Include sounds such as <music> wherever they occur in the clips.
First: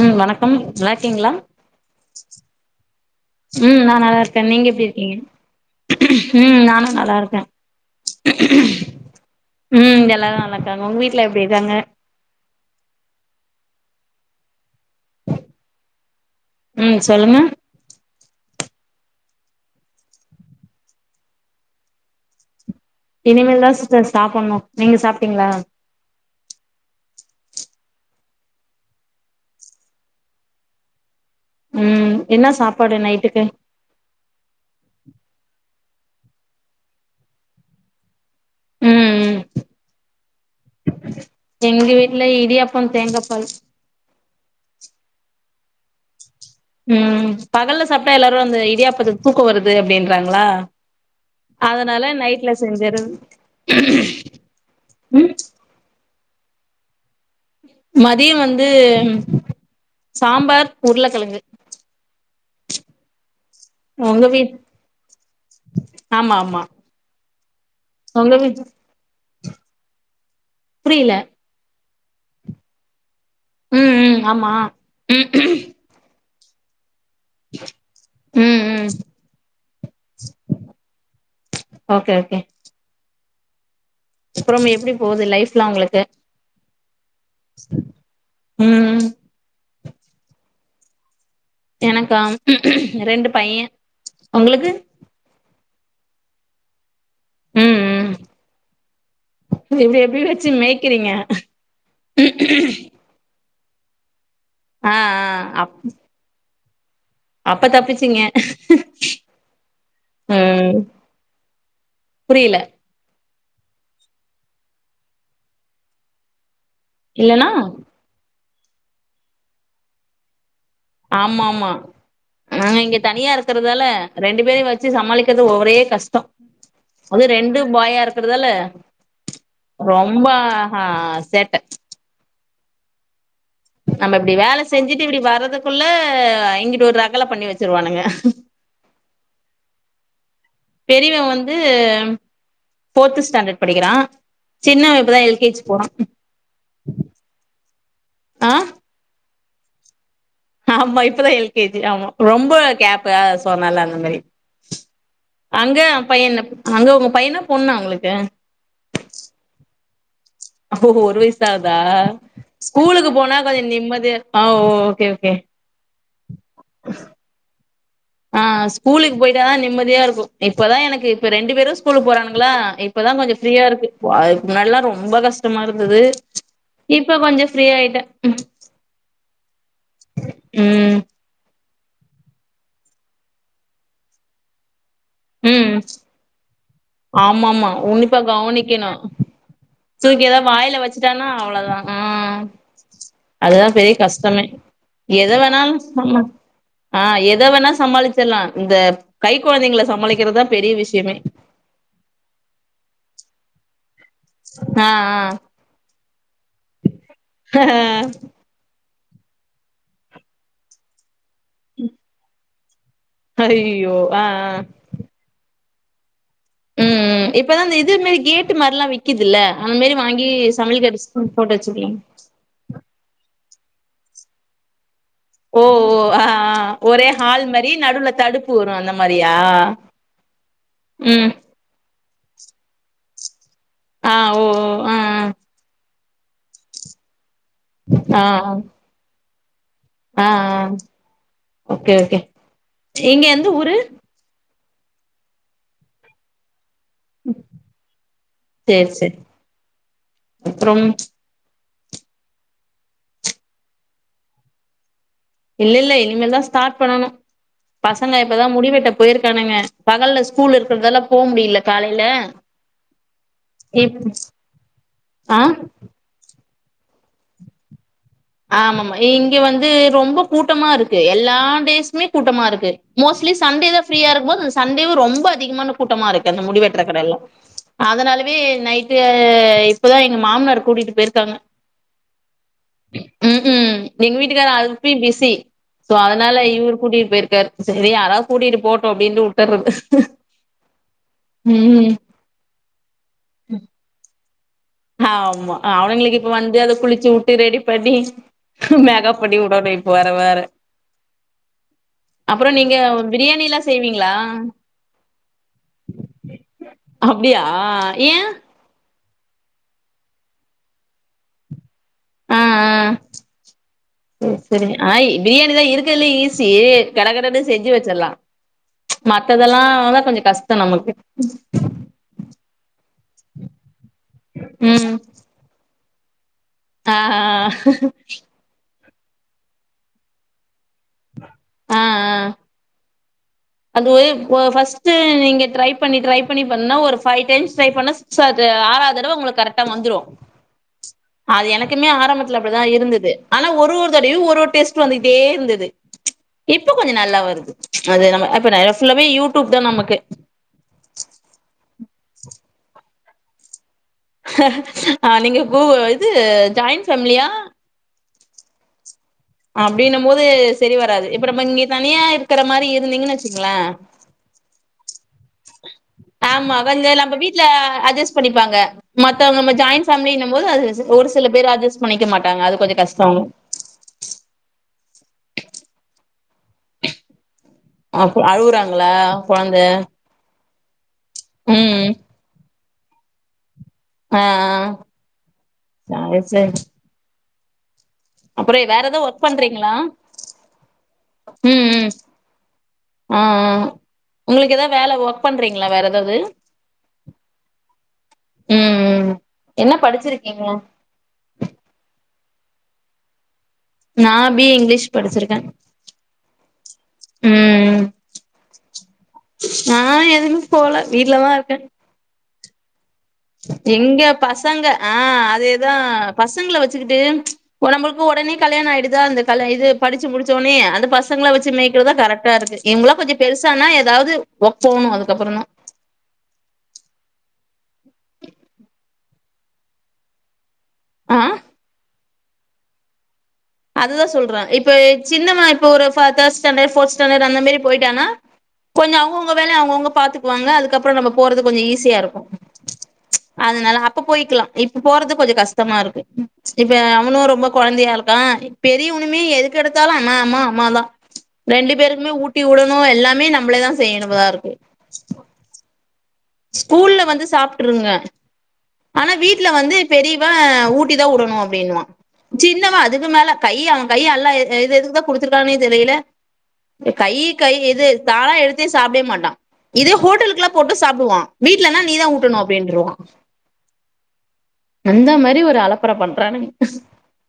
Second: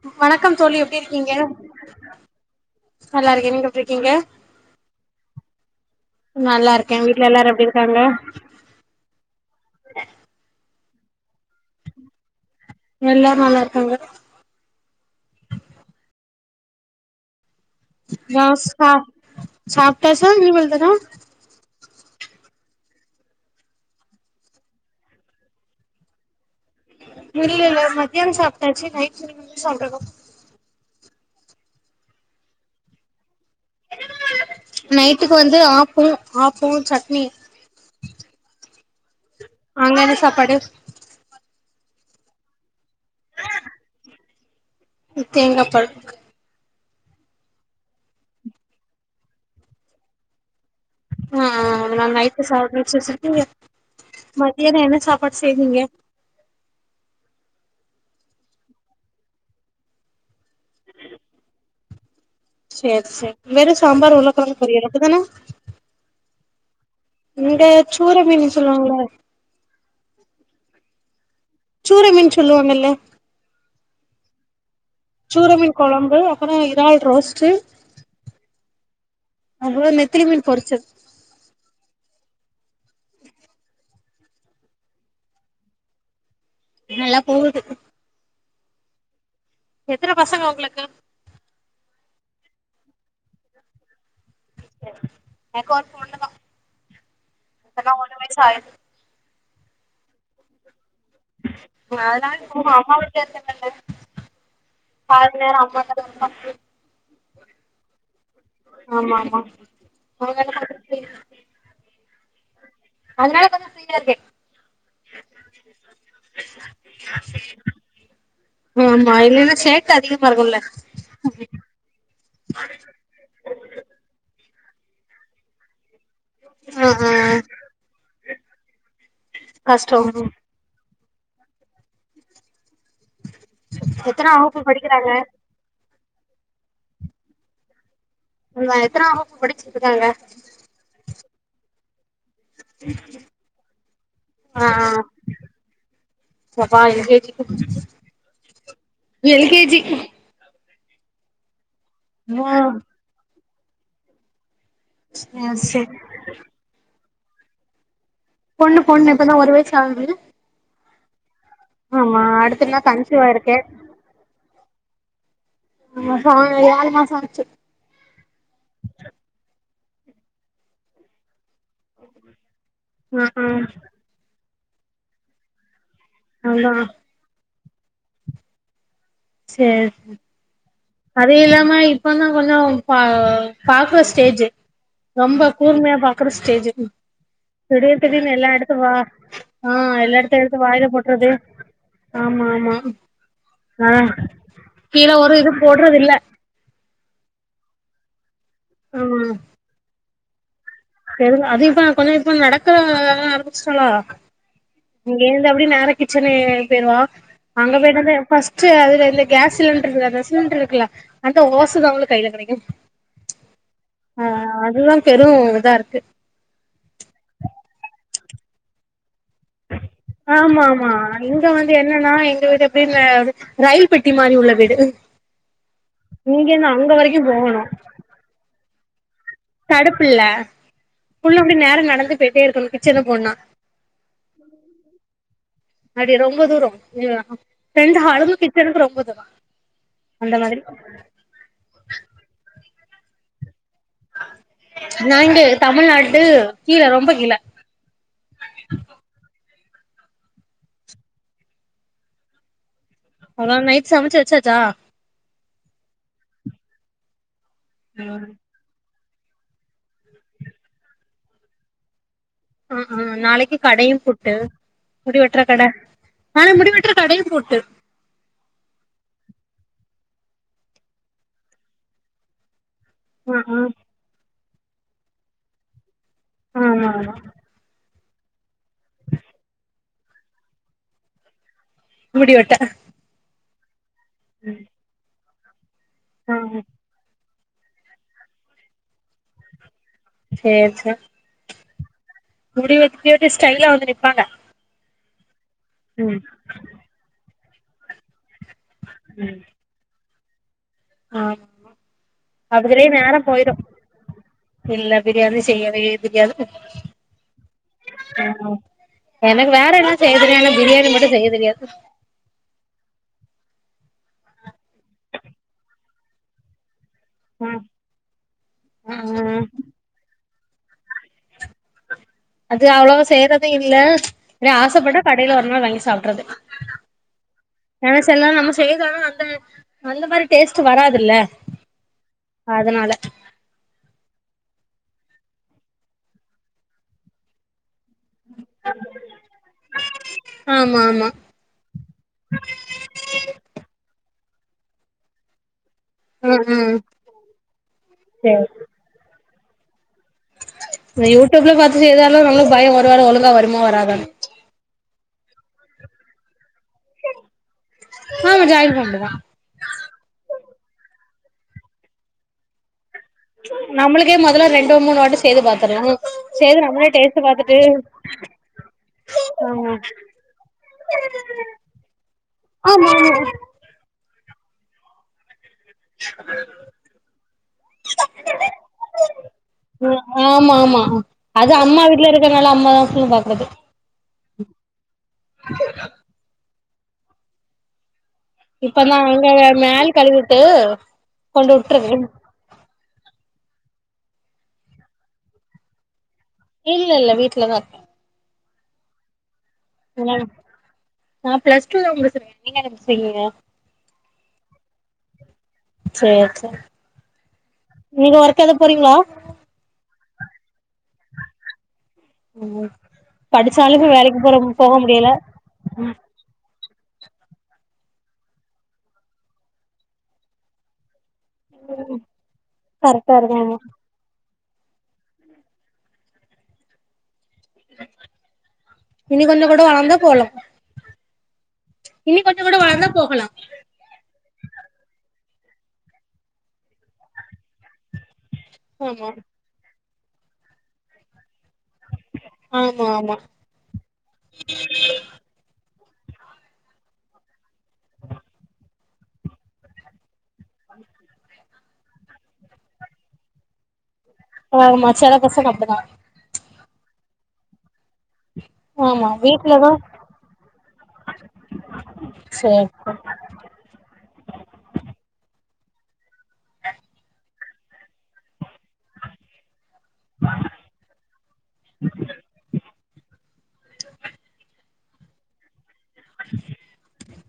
ம் வணக்கம் தோழி எப்டி நல்லாருக்கீங்ளா? இருக்கீங்க நல்லா இருக்கே நீங்க எப்டி ம் நா இருக்கீங்க நல்லாருக்கே நீங்க எப்டி இருக்கீங்க ம் நல்லா நானு இருக்கே வீட்ல நல்லாருக்கே எல்லாரு எப்டி இருக்காங்க ம் எல்லாரு நல்லாருக்காங்க ஒங்க வீட் ல எப்டி இருக்காங்க? ககாங்க ம் சொல்லுங்க <unintelligible> சாப்டாச்சா இனிமேல் தானா இனிமேல் தா சிஸ்டர் சாப்புண்ணு நீங்க சாப்டீங்ளா? இல்லெல்ல மத்தியான சாப்டாச்சு நைட்டு இனிமெ சாப்டனு ம் என்ன சாப்பாடு நைட்டுக்கு? நைட்டுக்கு வந்து ஆப்பொ ஆப்பொ சட்னி ம் ம் அங்க என சாப்பாடு? எங்க வீட்ல இடியாப்பம் தேங்காப்பால் தேங்காபால் ம் பகல்ல சாப்டா எல்லாரு அந்த இடியாப்பத்துக் தூக்கொ வருது அப்டின்றாங்களா ஆ அதனால அதுனால நைட்டு நைட்ல சாப்ட வச்சு செஞ்சறது வச்சுருக்கீங்க மதியான என்ன ம் சாப்பாடு செய்வீங்க? மதிய வந்து சாம்பார் உருளக்கெழங்கு செர் செர் வெறு சாம்பார் உங்க வீட் உருளக்கெழங்கு பொரியல் அப்டிதான மா இந்த சூற மீன் சொல்லுவாங்கல புரியில சூற மீன் சொல்லுவாங்கல்ல ம் ம் ஆமா ம் சூற மீன் கொழம்பு அ ப்புற இறால் ரோஸ்ட்டு ம் ம் அப்புறொ நெத்திலி மீன் பொரிச்சது ஓகே அப்றம் எப்டி போது லைஃப்லா உங்களுக்கு நல்லா போகுது ம் எத்தன பசங்க ஒங்களுக்கு? எனக்கா ரெண்டு பைய உங்ளுக்கு? எனக்கு ஒரு பொண்ணுதா இப்ப ம் தா ம் ஒரு வயசு ஆகுது <unintelligible> எப்டி வச்சு மேய் கிறிங்க சண்ட பாதி நேரோ அப் அம்மா <inaudible> அப்ப தப்பிச்சீங்க ஆமாமா அவுங்க என்ன பண்றது புரில அதனால கொஞ்சோ ஃப்ரீயா இருக்க இல்லனா ம் மா இல்லனா சேட்ட அதிகமா இருக்குல ஆம்மாமா நானிங்க தனியா இருக்கறதால ரெண்டு பேரையு வச் சி சமாளிக்கறது ஒ ஒரே கஷ்டோ ஆ ஆ அது ரெண்டு பாயா இருக்கறதால கஷ்டோ ரொம்ப ஹத் சேட்ட நம்ம எத்தனா இப்டி வகுப்பு வேல செஞ்சுட்டு படிக்கிறாங்க இப்டி வர்றதுக்குள்ள அ இங்கிட்டு ஒரு ரகல பண்ணி வச்சருவானுங்க உங்க எத்தனா வகுப் பு படிச்சிட்ருக்காங்க பெரியவ வந்து ஃபோர்த் ஸ்டாண்டர்ட் படிக்கிறா ஆ சின்னவ ஆ இப்ப தா எல் கே ஜி போறா பாப்பா எல் கே ஜி ஆ எல் கே ஜி ஆமா இப்பதா எல் எல் கே ஜி ஆமா ரொம்ப ஆ கேப் அஸ் போமேல அந்த மாி ஆ அங்க செரி பைய என்னப் அங்க உங் பையனா பொண்ணா உங்ளுக்கு பொண்ணு பொண்ணு இப்ப தா ஒரு வயசாவுது ஒரு வயசு அடுத்தன்னா ஸ்கூலுக்கு கன்சிவா போனா இருக்கே கொஞ்ச நிம்மதியா ஓகே ஓகே ஆமா ச ஏழு மாசோ ஆச்சு ஆ ஸ்கூலுக்கு போயிட்டா தா நிம்மதி ஃப்ரியாருக்கும் இப்ப தா எனக்கு இப்ப ரெண்டுப் பெரும் ஸ்கூலுக் போறான்களா இப்ப தா ஆ கொஞ்சோ ஆ ஃப்ரீயாருக்கு முன்னெல்லா ரொம்ப கஷ்டமா இருக் இருந்தது அதா இப்ப கொஞ்ச ஃப்ரீ ஆகிட்ட ம் சேரி அது இல்லாம இப்ப நா கொஞ்ச பா பாக்குற ஸ்டேஜ் ரொம்ப கூர்மையா பாக்குறஸ்டேஜ் ஆமா ஆமாம உன்னிப்பா கவனிக்கணுண்ட வா ஆ எல்லா தூக்கி எதா இடத்த எடுத்து வாயில வச்சுட்டானா போட்டுறது அவ்ளோதா ஆ ஆமா ஆமா அதா ஆ பெரிய கஷ்டமே கீழ எத ஒரு இது வேணாலு போடுறது இல்ல ஆமா ஆ எத வேணா சமாளிச்சிட்லா இந்த ஆமா கை கொழந்தைங்கள சமாளிக் கிறத பெரிய விஷியமே கொஞ்ச இப்ப நடக்க ஆரம்பிஸ்டாளா ஆ ஆ போய்டுவா அங்கபோய் என்னது பஸ்ட் அது எ இந்த கேஸ் சிலிண்ட்ரத சிலிண்ட்ரு இருக்குலா அந்த ஓசதாவங்களுக்கு கைல கிடைக்கு ஆ அதுதா பெரும் இதாருக்கு க ம் ம் இப்பதா இந்த இது மேரி கேட்டு மாரிலா விக்குதில்ல ஆமா ஆமா இங்க வந்து வச்சுக்கலாங் என்னன்னா எங்க வீட்டு எப்டினு ரயில்பெட்டி மாரி உள்ள வீடு ஓ ஓ ஆ இங்க ஆ இருந்து அங்க ஒரே ஹால் மாரி நடுவுல தடுப்பு வரும் அந்த மா தடுப்பில்ல ம் புள்ள அப்டியே நேரா நடந்தே துட்டே இருக்கு கிச்சனுகு போனா ஆ ஓ ஓ ஆ ஆ அடியே ரொம்ப தூரோ ரெண்டு ஆ ஆ ஆளு கிச்சனுக்கு ரொம்பதுா ஆ ஆ ஓக்கே ஓக்கே இங்க எந்த ஊரு நாங்கு தமிழ்நாட்டு கீழ ரொம்ப கீழ அப்புறோ அப்புறோ நைட் சமச்சி வெச்சாச்சா இல்ல இல்ல இனிமேதா ஸ்டார்ட் பண்ணணு பசங்க இப்பதா முடி வெட்டப் போயிருக்கானுங்க பகல்ல ஸ்கூல் இருக்குர்தாலபோ முடியல காலையில ஆ ஆ நாளைகி கடையு இப் புட்டு முடி ஆ வெட்றகட ஆ முடிவெட்டற கடையு பூட்டு ஆமாமா இங்க வந்து ரொம்ப கூட்டமா இருக்கு எல்லா டேஸுமே கூட்டமா இருக்கு மோஸ்லி ஆ ஆ சண்டேதா ஃபிரீயா இரு போதுஸ் சண்டேவு ரொம்ப அதிகமான கூட்டமா இருக் க்கு அந்த முடி ஆமா வெட்டற ஆமா கடயெல்லா அதனாலவே நைட்டு இப்பதா எங்க மாமனார் கூட்டிட்டு போயிருக்காங்க முடி வெட்ட ம் ம் நீங்க வீட்டுக்கார அழுப்பி பிசி சோ ஆ அதனால இவ்ர் கூட்டிட்டு போயிருக்கார் சேரி யாராது கூட்டிட்டு போட்டோ அப்பிடின்னுட்டு விட்டர்றது சேர் சே ம் முடி வெ டியோட்டு ஸ்டைலா வந்து நிப்பாங்க ஆ ஆமா ஆ அவனுங்களுக்கு ம் இப்ப வந்து அத குளிச்சு ட்டு ரெடி பண்ணி மேகப் பண்ணிவுடன்னுப்வ இவ வேற ஆ அப்புறோ நீங்க அபுதுரே நேரோ போயிரு பிரியாணில்லா செய்வீங்களா இல்ல பிரியாணி செய்யாவே தெரியாது அப்டியா ஏன் ஆ எனக்கு வேற என்ன செய்ய தெரியு பிரியாணி மட்டு செய்ய தெரியாது ஆஆ சே -சேரி ஆ பிரியாணிதா இருக்குல் ஈஸி கடக்கடனு செஞ்சிவச்சரலா ஆ மத்ததெல்லா <unintelligible> கொஞ்சோ கஷ் த்த நமக்கு அது அவ்ளவா செய்யறது இல்ல எதோ ம் ஆசப்பட்டா கடைல ஒரு நாள் வாங்கி சாப் ட்றது ஆ ஆ றது ஆனா அந்த அந்த மாரி டேஸ்ட் ச்சு வராதில்ல ஆ ஆ அதனால அது ஒ ஃபஸ்ட்டு நீங்க ட்ரை பண்ணி ட்ரை பண்ணி பண்ணா ஒரு ஃபைவ் டைம்ஸ் ட்ரை பண்ணா சோ அது ஆறாவது தடவ உங்களுக்கு கரெக்டா வந்துரு ஆமா ஆமா அது எனக்குமே ஆரம்பத்துல அப்பிடிதா இருந்தது ஆனா ஒரு ஒரு தடவயு ஒரு ஒரு டெஸ்ட் வந்துக்கிட்டே இருந்துது ஆ ஆ இப்ப கொஞ்ச நல்லா வருது அது நம்ம அ இப்ப நா சொன்ன மாரி யூ டூப்தா நமக்கு அது யூடியூப்ல பாத்து செய்தாலு நம்மளுக்கு பயோ ஒருபாடு ஒழுங்கா வருமோ வராதோன்னு அஹ ஆ நீங்க கூ இது ஜாயிண்ட் ஃபேமிலியா ஆமா ஜாயிண்ட் ஃபேமிலிதா அப்டின்னும்போது செரி வராது இப்ப நம்ம இங்க தனியா இருக்கற மாரி இ நம்மளுக்கே மொதல்ல ரெண்டு மூணு வாட்டி செய்து பாத்துர்லா ஆமா செய்து நம்மளே கொஞ்சோ நம்ப டேஸ்ட் வீட்ல பாத்துட்டு அட்ஜஸ் பண்ணிப்பாங்க மத்தவங்க நம்ம ஜாயின் ஃபேமிலின்னும் போது அது ஒரு சில பேரு அட்ஜஸ்ட் பண்ணிக்க மாட்டாங்க அது கொஞ்ச ஆமா ஆமா கஷ்டோ <inaudible> அப் அழுவுறாங்களா கொழந்த ஆ ஆ அது அம்மா ம் வீட்ல இருக்கறனால அம் லாஸ்ட்ல பாக்கறது ஆ ஆ சரி சரி அப்புறோ வேற இப்பந்தா ஏதோ ஒர்க் அங்க பண்றீங்களா மேல் கழுவிவுட்டு கொண்டு ம் ம் விட்ருவே ஆ ஆ உங்களுக்கு ஏதாவது வேல ஒர்க் பண்றீங்களா வேற எதாவது இல்லெல்ல வீட்லதா இருக்கே ம் ம் என்ன அதா படிச்சிருக்கீங்க அதா நா பிளஸ் டூ தா முடிச்சிருக்கே நீங்க என்ன முடிச்சிருக்கீங்க? நா பி எ இங்கிலீஷ் படிச்சிருக்கே சேரி சேரி ம் நீங்க ஒர்க் எது போறீங்களா நா எதுமே போல வீட்லதா இருக்கே ஓ எங்க பசங்க ஆ முடியல அதேதா பசங்கள வச் சுகிட்டு ஒ நம்பளுக்கு ஒடனே கல்யாண ஆயிடுதா அந்த கல இது படுச்சு முடுச்சோனே அந்த ப சங்கள வச்சி மேய்கிறதா கரெக்டா இருக்கு இவுங்களா கொஞ்ச கரெக்டா இருக்காமா பெருசானா எதாவுது ஒர்க் போனு அதுக்கப்புறந்தா இன்னு கொஞ்ச கூட வளந்தா போலா ஆ இன்னி கொஞ்ச கூட வளந்தா போகலா அதுதா சொல்றே இப்ப சின்னவ இப்ப ஒரு ஃப தேர்ட் ஸ்டாண்டர்ட் ஃபோர்த் ஸ்டாண்டர் அந்த மாரி போயிட்டானா கொஞ்சொ ஆமா அவுங்கவுங்க வேல அவுங்கவுங்க பாத்துக்குவாங்க அதுக்கப்றோ நம்ம போறது கொஞ்ச ஈஸியா இருக்கு ஆமா ஆமா அதுனால அப்ப போய்க்கலா இப்பொ போறது கொஞ்ச கஷ்டமா இரு க்கு இப்ப அவனு ரொம்ப கொழந்தையா இரு க்கா பெரியவனுமே எதுக்கெடுத்தாலு அ ம்மா அம்மா அம்மா தா ரெண்டு பேருக்குமே ஊட்டி வுடனு எல்லாமே நம்மளே தா செய்யணுதா இருக்கு ஆமா செல பசங்க அப்டிதா ஸ்கூல்ல வந்து சாப்ட்ருங்க ஆமா ஆனா வீட்ல வீட்லதா வந்து பெரியவ ஊட்டிதா வுடணு அப்டின்னுவா சேரி சின்னவ சேரி அதுக்கு மேல கை அவ கை அல்லா எது எதுக்குதா குடுத்துருக்கான்னே தெரியில கை கை இது தானா எடுத் து சாப்டவே மாட்டா இதே ஹோட்டலுக்லா போட்டு சாப்டுவா வீட்லனா நீதா ஊட்டணு அப்டின்ருவா அந்த மாரி ஒரு அல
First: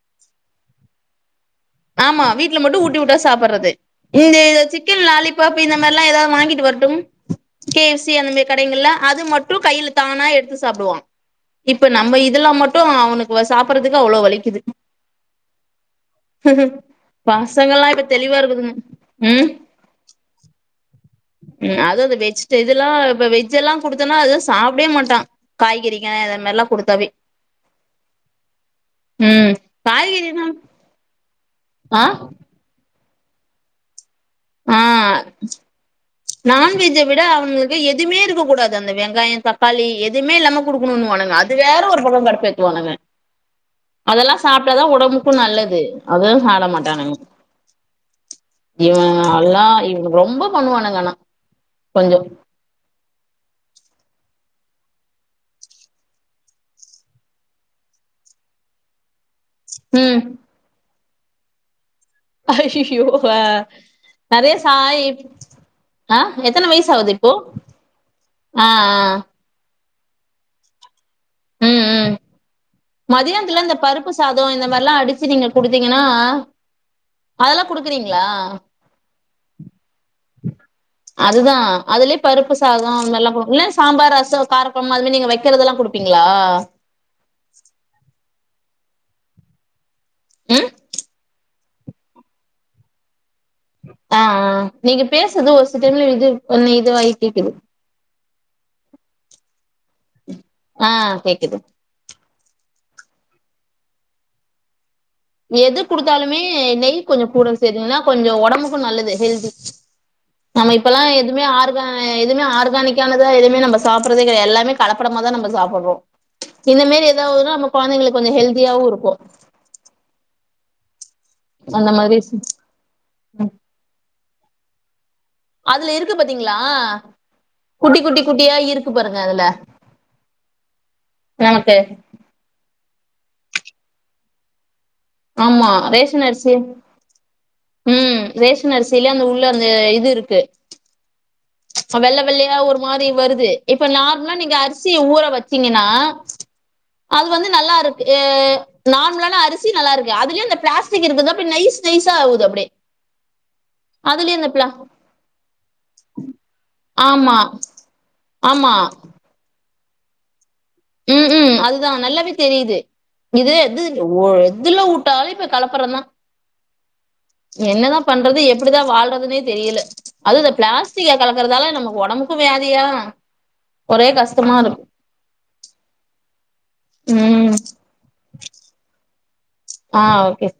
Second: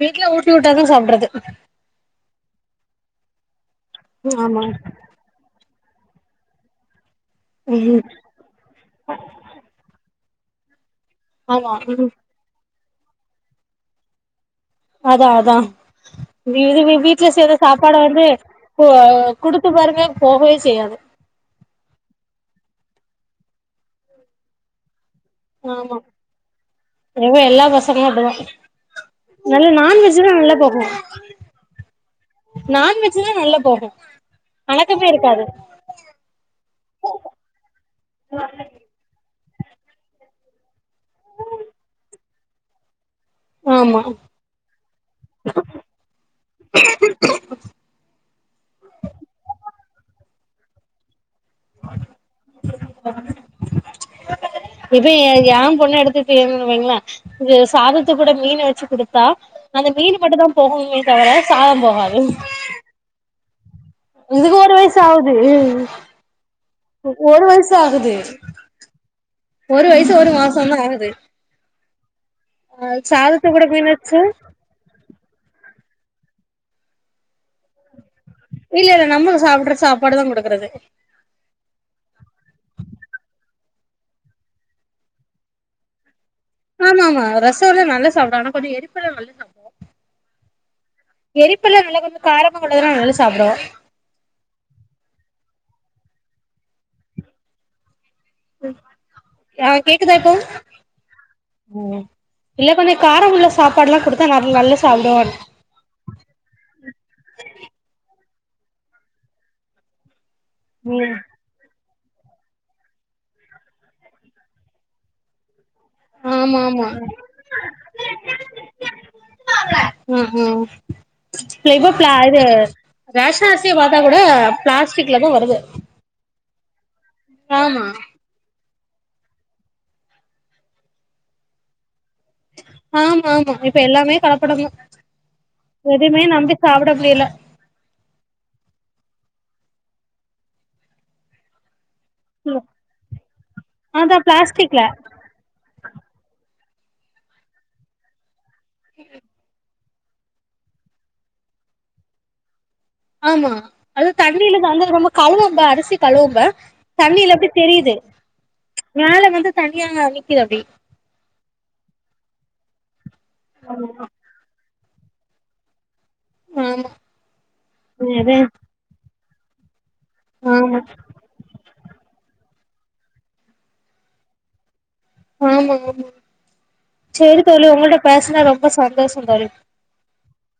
வீட்ல ஊட்டி உட்டாதா சாப்புட்றது ஆமா வீட்ல மட்டு ஊட்டி வுட்டா சாப்புர்றது இந்த இது ஆமா சிக்கன் லாலிபப் இப்ப இந்தமாரில எாதாவது வாங்கிட்டு வரட்டு கே ம் சி அந்த மாதி கடைகள்ல அது மட்டும் கையில தானா எடு எடுத்து சாப்பிடுவா ஆமா இப்ப ம் நம்ம இதெல்லா மட் மட்ட அவனுக்கு சாப்படுறதுக்கு அவ்வளவு வலிக்குது அதா அதா இதுவே வீட்ல செய்ற பசங்கல்லா சாப்பாடு இப்ப வந்து தெளிவா இருக்குதுங்க கு ம் குடுத்து பாருங்க போகவே செய்யாது ம் அது அந்த வெஜ் இதெல்லா இப்ப வெஜ் எல்லா கொடுத்தோனா அததுவு சாப்பிடவே மாட்டோ ஆமா எவோ எல்லா பசங்களு அதுதா ம் நல்ல நான்வெஜ் காய்கறினா நல்லா போகு ஆ நான் வெஜ் சில நல்லா போகு ஆ கணக்கமே இருக்காது நான்வெஜை விட அவங்களுக்கு எதுவுமே இருக்க கூடாது அந்த வெங்காய தக் களி எதுவுமே இல்லாம குடுக்கணும்னு வானுங்க அது வேற ஒரு பக்க கடுப்பேத்துவானுங்க ஆமா அதெல்லா சாப்பிட்டாதா உடம்புக்கு நல்லது அதுவு சாப்ட மாட்டானுங்க இவ நல்லா ரொம்ப பண்ணுவானுங்கானா கொஞ்ச <unintelligible> இ ஏன் பொண்ணு எடுத்துட்டுவைங்களா இ சாதத்து கூட மீனை வச்சு குடுத்தா அந்த மீனு மட்டு தா போகணமே தர சாத போகா அய்யய்யோ ஆ நெறைய இதுக்கு ஒரு வயசு சாய் ஆகுது ஆ எத்தன வயசு ஆகுது இப்போ ஒரு வயசு ஆகுது ஆ ஆ ஒரு வயசு ஒரு மாசந்தா ஆகுது ம் ம் ஆ சாதத்த மதியானத்துல கூட இந்த மீன் பருப்பு வச்சு சாதம் இந்த மாதிரிலா அடிச் அச்சி நீங்க கொடுத்தீங்கன்னா அதெலா கொடுக்குறீங் இல்ல இல்ல நம்மள சாப்ர சாப் அதுதா அதுலயே பருப்பு சாதம் அதுமரி எல்லா கொடுக் மிஸ் சாம்பார் ரசம் கார கொழம்பு அதுமரி நீங்க வைக்கதெல்லா கொடுப்பீங்க ஆமா ஆமா ரசல்லா நல்லா சாப்பிடா ஆனா கொஞ்ச எரிப்பலா நல்ல சாப்பிடுவோ ம் எரிப்பல்ல நல்ல கொஞ்ச காரமாக கொண்டதல்லா நல்லா சாப்டுவோ ஆ ஆ நீங்க பேசர்து ஒரு செகண்டல இது பண்ணி இதுவாகி கேக்குது ஆ கேக்குதா இப்போ ஆ கேக்குது காரம் உள்ள சாப்பாடுல்லா குடுத்தா நல் அது நல்ல எது குடுத்தாலுமே நெய் கொஞ்சோ கூட சேத்திங்கன்னா கொஞ்சோ ஒட்டா ஒடம்புக்கும் நல்லது ஹெல்தி நம்ம இப்பெல்லா எதுமே ஆறு ப்வ எதுவுமே ஆர்கானிக்கானதா எதுவுமே நம்ம சாப்றது கெடயாது எல்லாமே கலப்படமா தா நம்ம சாப்ப பறோம் ஆமா இந்த ஆமா மேரி ஏதாவதுன்னா நம்ம கொழந்தைங்களுக்கு கொஞ்சோ ஹெல்தியாவு இருக்கு ம் ம் பிலவ அந்த மாதிரி பிலர்ர இது ரேஷல்ஸு மறக்க <unintelligible> அவ பிளாஸ்க் கீல் சீட்ல தா வருது ங்ளா ஆமா குட்டி குட்டி குட்டியா இருக்கு உப்பு பாருங்க அதுல <inaudible> ஹேமத்த ஆமா ஆமா இப்ப எல்லாமே கலப்படந்தா ஆமா எதையுமே ரேஷன் அரிசி நம்பி சாப்ட முடியல உம் ரேஷன் அரிசில்ல அந்த உள் த்துவந்து இது இருக்கு வெள்ள வெள்ளையா ஒரு மாரி வருது இப்ப அதா நார்மலா நீங்க பிளாஸ்டிக்ல அரிசிய ஊற வச்சீங்கன்னா அது வந்து நல்லா இருக்கு நார்மலான அரிசி நல்லாருக்கு அதுலயு இந்த பிளாஸ்டிக் இருக்குது அப்டி நைஸ் நைஸா ஆவுது அப்டியே ஆமா அது அதுலயே இந்த தண்ணீல பிளா தான்ந்துது நம்ம கழுவ அரிசி கழுவுங்க தண்ணியில ஆமா அப்டி தெரியுது ஆமா மேல வந்து தனியாங்க நிக்குது அப்டி உம் உம் அதுதா நல்லாவே தெரியுது இது எது எதுல வுட்டாலு கலப்புற தா ஆமா என்னதா அதே பண்றது எப்டிதா வாழ்றதுன்னே தெரியல அதுத ஆமா பிளாஸ்டிக்க கலக்குறதால நம்ம உடம்பக்கு வியாதியா ஒரே கஷ்டமா இருக் ஆமா ஆமா சேரி ம் தோழி உங்கள்ட பேசுனா ரொம்ப சந்தோஷோ தோழி ஆ ஓகே